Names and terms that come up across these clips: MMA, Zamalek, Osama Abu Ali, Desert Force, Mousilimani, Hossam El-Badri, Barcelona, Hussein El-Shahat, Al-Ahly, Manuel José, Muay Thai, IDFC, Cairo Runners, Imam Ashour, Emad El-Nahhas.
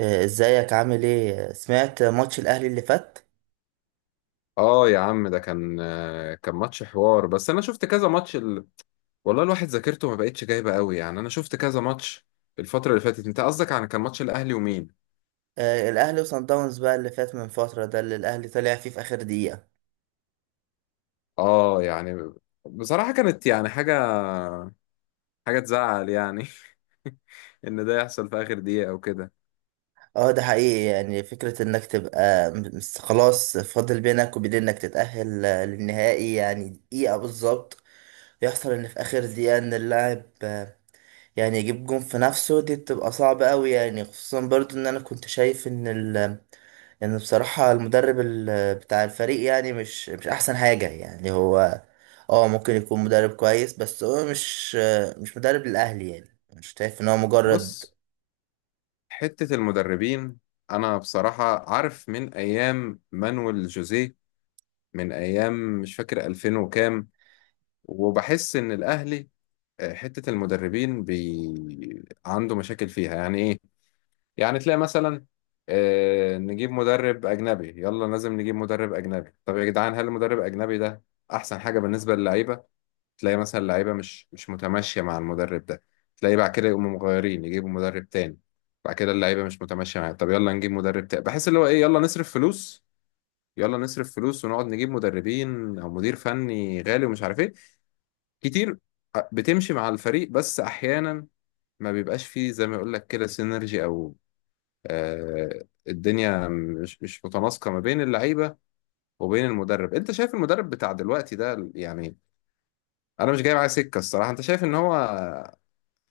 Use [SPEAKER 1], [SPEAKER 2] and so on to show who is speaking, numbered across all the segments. [SPEAKER 1] ازيك، عامل ايه؟ سمعت ماتش الاهلي اللي فات؟
[SPEAKER 2] اه يا عم، ده كان كان ماتش حوار، بس انا شفت كذا ماتش والله الواحد ذاكرته ما بقتش جايبه قوي، يعني انا شفت كذا ماتش الفتره اللي فاتت. انت قصدك عن كان ماتش الاهلي ومين؟
[SPEAKER 1] الاهلي وصن داونز، بقى اللي فات من فتره، ده اللي الاهلي طلع فيه في اخر دقيقه.
[SPEAKER 2] اه يعني بصراحه كانت يعني حاجه، حاجه تزعل يعني. ان ده يحصل في اخر دقيقه او كده.
[SPEAKER 1] اه، ده حقيقي، يعني فكره انك تبقى خلاص، فاضل بينك وبين انك تتاهل للنهائي، يعني دقيقه بالظبط. يحصل ان في اخر دقيقه ان اللاعب يعني يجيب جون في نفسه، دي بتبقى صعبه قوي، يعني خصوصا برضو ان انا كنت شايف ان ال. يعني بصراحة، المدرب بتاع الفريق يعني مش أحسن حاجة، يعني هو. اه، ممكن يكون مدرب كويس بس هو مش. مش مدرب للأهلي، يعني مش شايف إن هو مجرد.
[SPEAKER 2] بص، حته المدربين انا بصراحه عارف من ايام مانويل جوزيه، من ايام مش فاكر 2000 وكام، وبحس ان الاهلي حتة المدربين عنده مشاكل فيها، يعني إيه؟ يعني تلاقي مثلا نجيب مدرب أجنبي، يلا لازم نجيب مدرب أجنبي. طب يا جدعان، هل المدرب الأجنبي ده أحسن حاجة بالنسبة للعيبة؟ تلاقي مثلا اللعيبة مش متماشية مع المدرب ده، تلاقي بعد كده يقوموا مغيرين يجيبوا مدرب تاني. بعد كده اللعيبة مش متماشية معاه، طب يلا نجيب مدرب تاني. بحس اللي هو إيه، يلا نصرف فلوس، يلا نصرف فلوس ونقعد نجيب مدربين أو مدير فني غالي ومش عارف إيه كتير. بتمشي مع الفريق، بس أحيانا ما بيبقاش فيه زي ما يقول لك كده سينرجي او آه الدنيا مش متناسقه ما بين اللعيبه وبين المدرب. انت شايف المدرب بتاع دلوقتي ده يعني؟ انا مش جاي معاه سكه الصراحه، انت شايف ان هو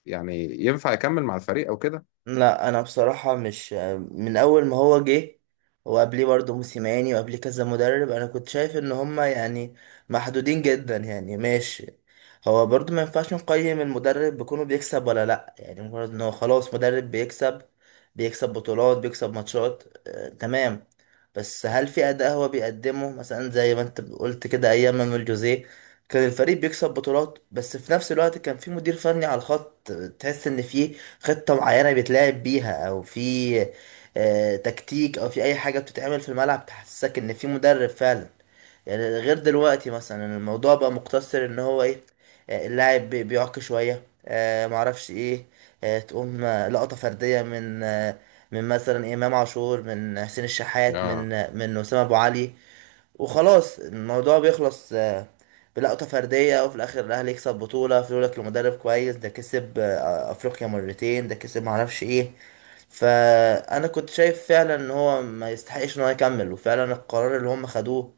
[SPEAKER 2] يعني ينفع يكمل مع الفريق او كده؟
[SPEAKER 1] لا انا بصراحه مش، من اول ما هو جه، وقبليه برضه موسيماني، وقبليه كذا مدرب انا كنت شايف ان هما يعني محدودين جدا، يعني ماشي. هو برضه ما ينفعش نقيم المدرب بكونه بيكسب ولا لا، يعني مجرد ان هو خلاص مدرب بيكسب. بيكسب بطولات، بيكسب ماتشات، آه تمام. بس هل في اداء هو بيقدمه؟ مثلا زي ما انت قلت كده ايام مانويل جوزيه، كان الفريق بيكسب بطولات، بس في نفس الوقت كان في مدير فني على الخط، تحس ان فيه خطة معينة بيتلعب بيها، او في تكتيك، او في اي حاجة بتتعمل في الملعب تحسسك ان في مدرب فعلا. يعني غير دلوقتي مثلا، الموضوع بقى مقتصر ان هو ايه، اللاعب بيعك شوية، معرفش ايه، تقوم لقطة فردية من مثلا امام عاشور، من حسين الشحات، من
[SPEAKER 2] اه،
[SPEAKER 1] آه، من اسامة ابو علي، وخلاص الموضوع بيخلص بلقطة فردية، وفي الآخر الأهلي يكسب بطولة، في لك لمدرب كويس ده كسب أفريقيا مرتين، ده كسب معرفش إيه. فأنا كنت شايف فعلا إن هو ما يستحقش إن هو يكمل، وفعلا القرار اللي هم خدوه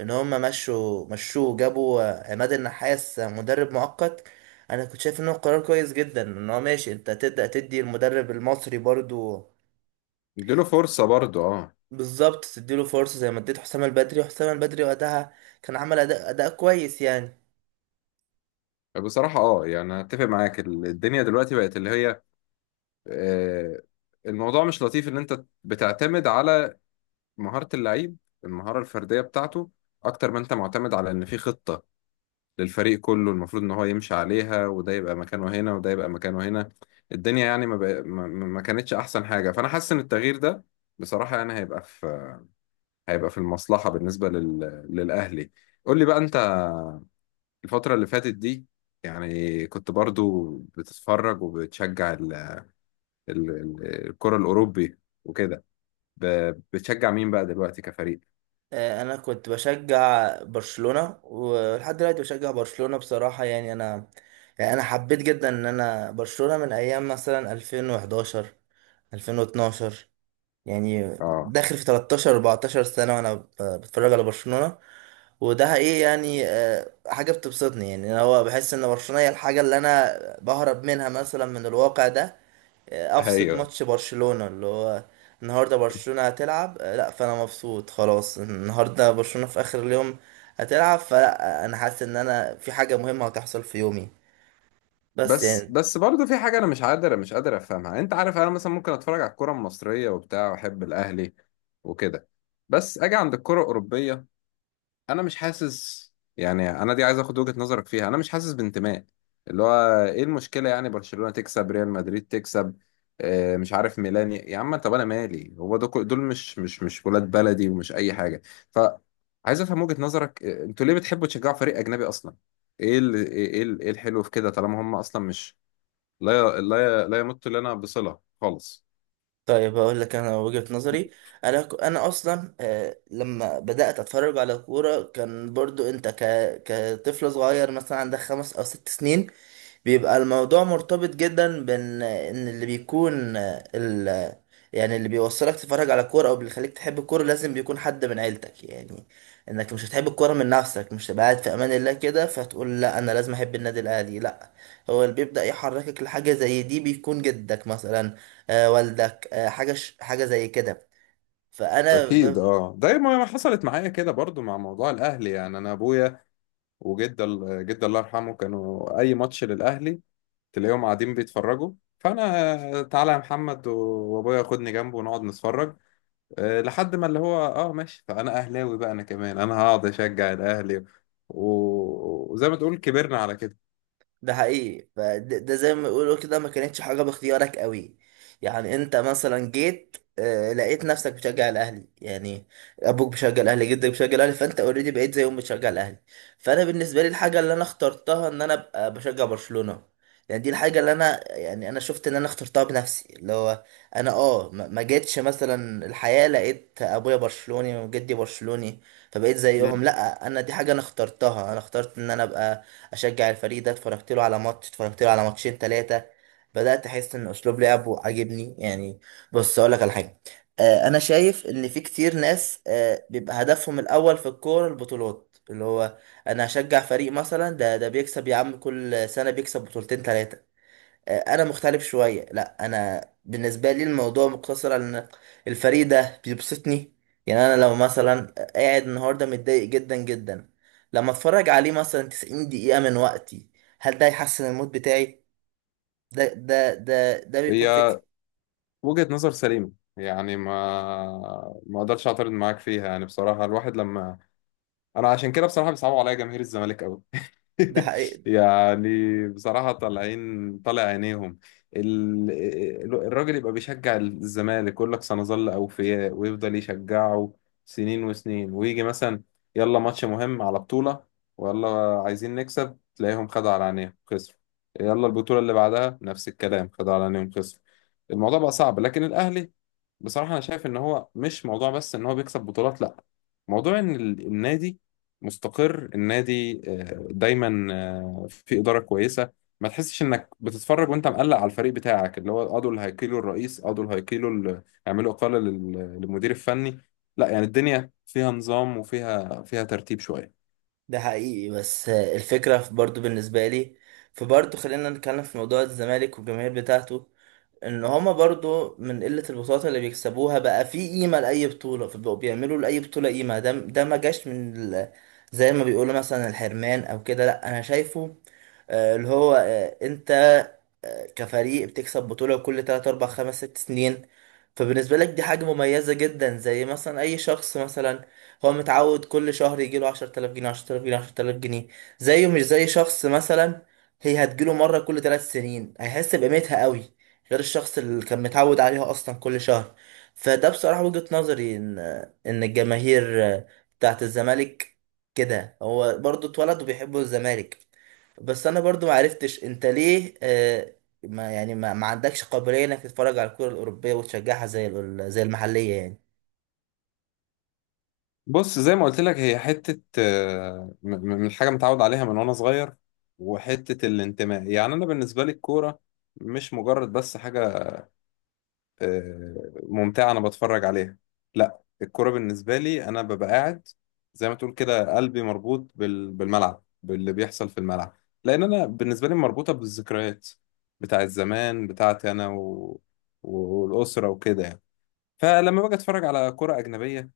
[SPEAKER 1] إن هم مشوا مشوه، جابوا عماد النحاس، مدرب مؤقت. أنا كنت شايف إن هو قرار كويس جدا، إن هو ماشي، أنت تبدأ تدي المدرب المصري برضو.
[SPEAKER 2] اديله فرصه برضه اه.
[SPEAKER 1] بالظبط، تديله فرصة زي ما اديت حسام البدري، وحسام البدري وقتها كان عمل أداء كويس يعني.
[SPEAKER 2] بصراحه اه، يعني أنا اتفق معاك، الدنيا دلوقتي بقت اللي هي آه الموضوع مش لطيف ان انت بتعتمد على مهاره اللعيب، المهاره الفرديه بتاعته، اكتر ما انت معتمد على ان في خطه للفريق كله المفروض ان هو يمشي عليها، وده يبقى مكانه هنا وده يبقى مكانه هنا. الدنيا يعني ما, بق... ما ما- ما كانتش احسن حاجة، فانا حاسس ان التغيير ده بصراحة يعني هيبقى هيبقى في المصلحة بالنسبة للاهلي. قول لي بقى انت الفترة اللي فاتت دي يعني كنت برضو بتتفرج وبتشجع الكرة الاوروبي وكده، ب... بتشجع مين بقى دلوقتي كفريق؟
[SPEAKER 1] أنا كنت بشجع برشلونة، ولحد دلوقتي بشجع برشلونة بصراحة، يعني أنا. يعني أنا حبيت جدا إن أنا برشلونة من أيام مثلا 2011، 2012، يعني
[SPEAKER 2] اه،
[SPEAKER 1] داخل في 13، 14 سنة وأنا بتفرج على برشلونة. وده إيه يعني، حاجة بتبسطني، يعني أنا هو بحس إن برشلونة هي الحاجة اللي أنا بهرب منها مثلا من الواقع ده. افصل
[SPEAKER 2] ايوه.
[SPEAKER 1] ماتش برشلونة اللي هو، النهارده برشلونة هتلعب لا فانا مبسوط خلاص، النهارده برشلونة في اخر اليوم هتلعب، فلا انا حاسس ان انا في حاجة مهمة هتحصل في يومي، بس
[SPEAKER 2] بس
[SPEAKER 1] يعني.
[SPEAKER 2] بس برضه في حاجة أنا مش قادر أفهمها. أنت عارف، أنا مثلا ممكن أتفرج على الكرة المصرية وبتاع وأحب الأهلي وكده، بس أجي عند الكرة الأوروبية أنا مش حاسس، يعني أنا دي عايز أخد وجهة نظرك فيها. أنا مش حاسس بانتماء، اللي هو إيه المشكلة يعني؟ برشلونة تكسب، ريال مدريد تكسب، مش عارف ميلان، يا عم طب أنا مالي؟ هو دول دول مش ولاد بلدي ومش أي حاجة. ف عايز أفهم وجهة نظرك، أنتوا ليه بتحبوا تشجعوا فريق أجنبي أصلا؟ ايه الحلو في كده طالما هم اصلا مش لا لا لا يمت لنا بصلة خالص؟
[SPEAKER 1] طيب هقول لك انا وجهة نظري، انا اصلا لما بدأت اتفرج على كورة كان برضو انت كطفل صغير مثلا عندك 5 او 6 سنين، بيبقى الموضوع مرتبط جدا بان اللي بيكون ال يعني اللي بيوصلك تتفرج على كورة او بيخليك تحب الكورة، لازم بيكون حد من عيلتك، يعني انك مش هتحب الكورة من نفسك، مش تبقى قاعد في امان الله كده فتقول لا، انا لازم احب النادي الاهلي، لا. هو اللي بيبدأ يحركك لحاجة زي دي، بيكون جدك مثلا، والدك، حاجة زي كده. فانا
[SPEAKER 2] اكيد
[SPEAKER 1] ب-
[SPEAKER 2] اه، زي ما حصلت معايا كده برضو مع موضوع الاهلي. يعني انا ابويا وجد جد الله يرحمه، كانوا اي ماتش للاهلي تلاقيهم قاعدين بيتفرجوا. فانا تعالى يا محمد وابويا خدني جنبه ونقعد نتفرج. أه لحد ما اللي هو اه ماشي، فانا اهلاوي بقى انا كمان، انا هقعد اشجع الاهلي. وزي ما تقول كبرنا على كده.
[SPEAKER 1] ده حقيقي، ده زي ما بيقولوا كده ما كانتش حاجة باختيارك قوي، يعني انت مثلا جيت لقيت نفسك بتشجع الاهلي يعني. ابوك بيشجع الاهلي، جدك بيشجع الاهلي، فانت اوريدي بقيت زيهم بتشجع الاهلي. فانا بالنسبه لي، الحاجه اللي انا اخترتها ان انا ابقى بشجع برشلونه، يعني دي الحاجه اللي انا يعني انا شفت ان انا اخترتها بنفسي، اللي هو انا ما جيتش مثلا الحياه لقيت ابويا برشلوني وجدي برشلوني فبقيت
[SPEAKER 2] مم.
[SPEAKER 1] زيهم. لا انا دي حاجه انا اخترتها، انا اخترت ان انا ابقى اشجع الفريق ده، اتفرجت له على ماتش، اتفرجت له على ماتشين ثلاثه، بدات احس ان اسلوب لعبه عاجبني يعني. بص اقول لك على حاجه، انا شايف ان في كتير ناس بيبقى هدفهم الاول في الكوره البطولات، اللي هو انا هشجع فريق مثلا، ده بيكسب يا عم كل سنه بيكسب بطولتين ثلاثه. انا مختلف شويه، لا انا بالنسبه لي الموضوع مقتصر على ان الفريق ده بيبسطني، يعني انا لو مثلا قاعد النهارده متضايق جدا جدا، لما اتفرج عليه مثلا 90 دقيقه من وقتي، هل ده يحسن المود بتاعي؟ ده بيكون فكر.
[SPEAKER 2] هي وجهة نظر سليمة، يعني ما ما اقدرش اعترض معاك فيها. يعني بصراحة الواحد لما، انا عشان كده بصراحه بيصعبوا عليا جماهير الزمالك قوي.
[SPEAKER 1] ده حقيقي
[SPEAKER 2] يعني بصراحه طالعين طالع عينيهم. ال... الراجل يبقى بيشجع الزمالك، يقول لك سنظل اوفياء ويفضل يشجعه سنين وسنين، ويجي مثلا يلا ماتش مهم على بطوله، ويلا عايزين نكسب، تلاقيهم خدوا على عينيهم، خسروا. يلا البطوله اللي بعدها نفس الكلام، خدوا على عينيهم، خسروا. الموضوع بقى صعب. لكن الاهلي بصراحه انا شايف ان هو مش موضوع بس ان هو بيكسب بطولات، لا، موضوع ان النادي مستقر، النادي آه، دايما آه، في إدارة كويسة. ما تحسش انك بتتفرج وانت مقلق على الفريق بتاعك، اللي هو اه دول هيقيلوا الرئيس، اه دول هيقيلوا هيعملوا إقالة للمدير الفني. لا، يعني الدنيا فيها نظام وفيها ترتيب شوية.
[SPEAKER 1] ده حقيقي. بس الفكره برضو بالنسبه لي، فبرضو خلينا نتكلم في موضوع الزمالك والجماهير بتاعته، ان هما برضو من قلة البطولات اللي بيكسبوها بقى في قيمة لأي بطولة، فبقوا بيعملوا لأي بطولة قيمة، ده ما جاش من زي ما بيقولوا مثلا الحرمان او كده، لا انا شايفه اللي هو انت كفريق بتكسب بطولة كل 3، 4، 5، 6 سنين، فبالنسبة لك دي حاجة مميزة جدا، زي مثلا أي شخص مثلا هو متعود كل شهر يجيله 10,000 جنيه، 10,000 جنيه، 10,000 جنيه، زيه مش زي شخص مثلا هي هتجيله مرة كل 3 سنين، هيحس بقيمتها قوي غير الشخص اللي كان متعود عليها أصلا كل شهر. فده بصراحة وجهة نظري إن الجماهير بتاعت الزمالك، كده هو برضو اتولد وبيحبوا الزمالك. بس انا برضو ما عرفتش انت ليه، ما يعني، ما عندكش قابليه انك تتفرج على الكره الاوروبيه وتشجعها، زي زي المحليه يعني.
[SPEAKER 2] بص، زي ما قلت لك، هي حتة آه، من حاجة متعود عليها من وانا صغير، وحتة الانتماء. يعني انا بالنسبة لي الكورة مش مجرد بس حاجة آه، ممتعة أنا بتفرج عليها، لا، الكرة بالنسبة لي أنا ببقى قاعد زي ما تقول كده قلبي مربوط بالملعب، باللي بيحصل في الملعب، لأن أنا بالنسبة لي مربوطة بالذكريات بتاع الزمان بتاعتي، أنا والأسرة وكده يعني. فلما باجي أتفرج على كرة أجنبية،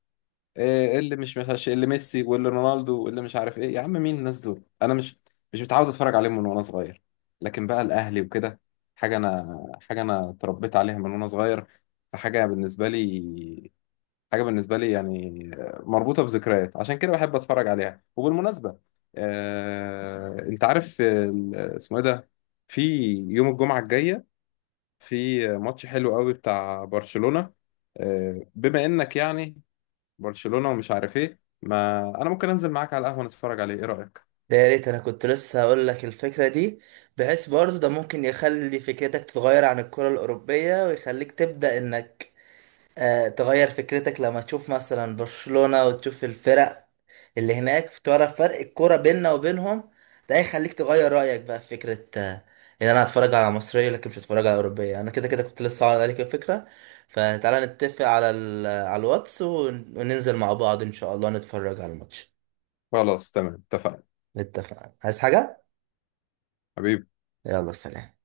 [SPEAKER 2] إيه اللي مش مش اللي ميسي واللي رونالدو واللي مش عارف ايه؟ يا عم مين الناس دول؟ انا مش متعود اتفرج عليهم من وانا صغير. لكن بقى الاهلي وكده حاجه انا، حاجه انا اتربيت عليها من وانا صغير، فحاجه بالنسبه لي، حاجه بالنسبه لي يعني مربوطه بذكريات، عشان كده بحب اتفرج عليها. وبالمناسبه، انت عارف اسمه ايه ده، في يوم الجمعه الجايه في ماتش حلو قوي بتاع برشلونه، بما انك يعني برشلونة ومش عارف ايه، ما انا ممكن انزل معاك على القهوة نتفرج عليه، ايه رأيك؟
[SPEAKER 1] ده يا ريت، انا كنت لسه هقول لك الفكره دي، بحيث برضو ده ممكن يخلي فكرتك تتغير عن الكره الاوروبيه، ويخليك تبدا انك تغير فكرتك، لما تشوف مثلا برشلونة، وتشوف الفرق اللي هناك، تعرف فرق الكرة بيننا وبينهم، ده هيخليك تغير رأيك بقى في فكرة ان انا هتفرج على مصرية لكن مش هتفرج على أوروبية، انا كده كده كنت لسه عارض عليك الفكرة. فتعالى نتفق على على الواتس، وننزل مع بعض ان شاء الله نتفرج على الماتش.
[SPEAKER 2] خلاص تمام، اتفقنا.
[SPEAKER 1] اتفقنا؟ عايز حاجة؟
[SPEAKER 2] حبيبي.
[SPEAKER 1] يلا سلام.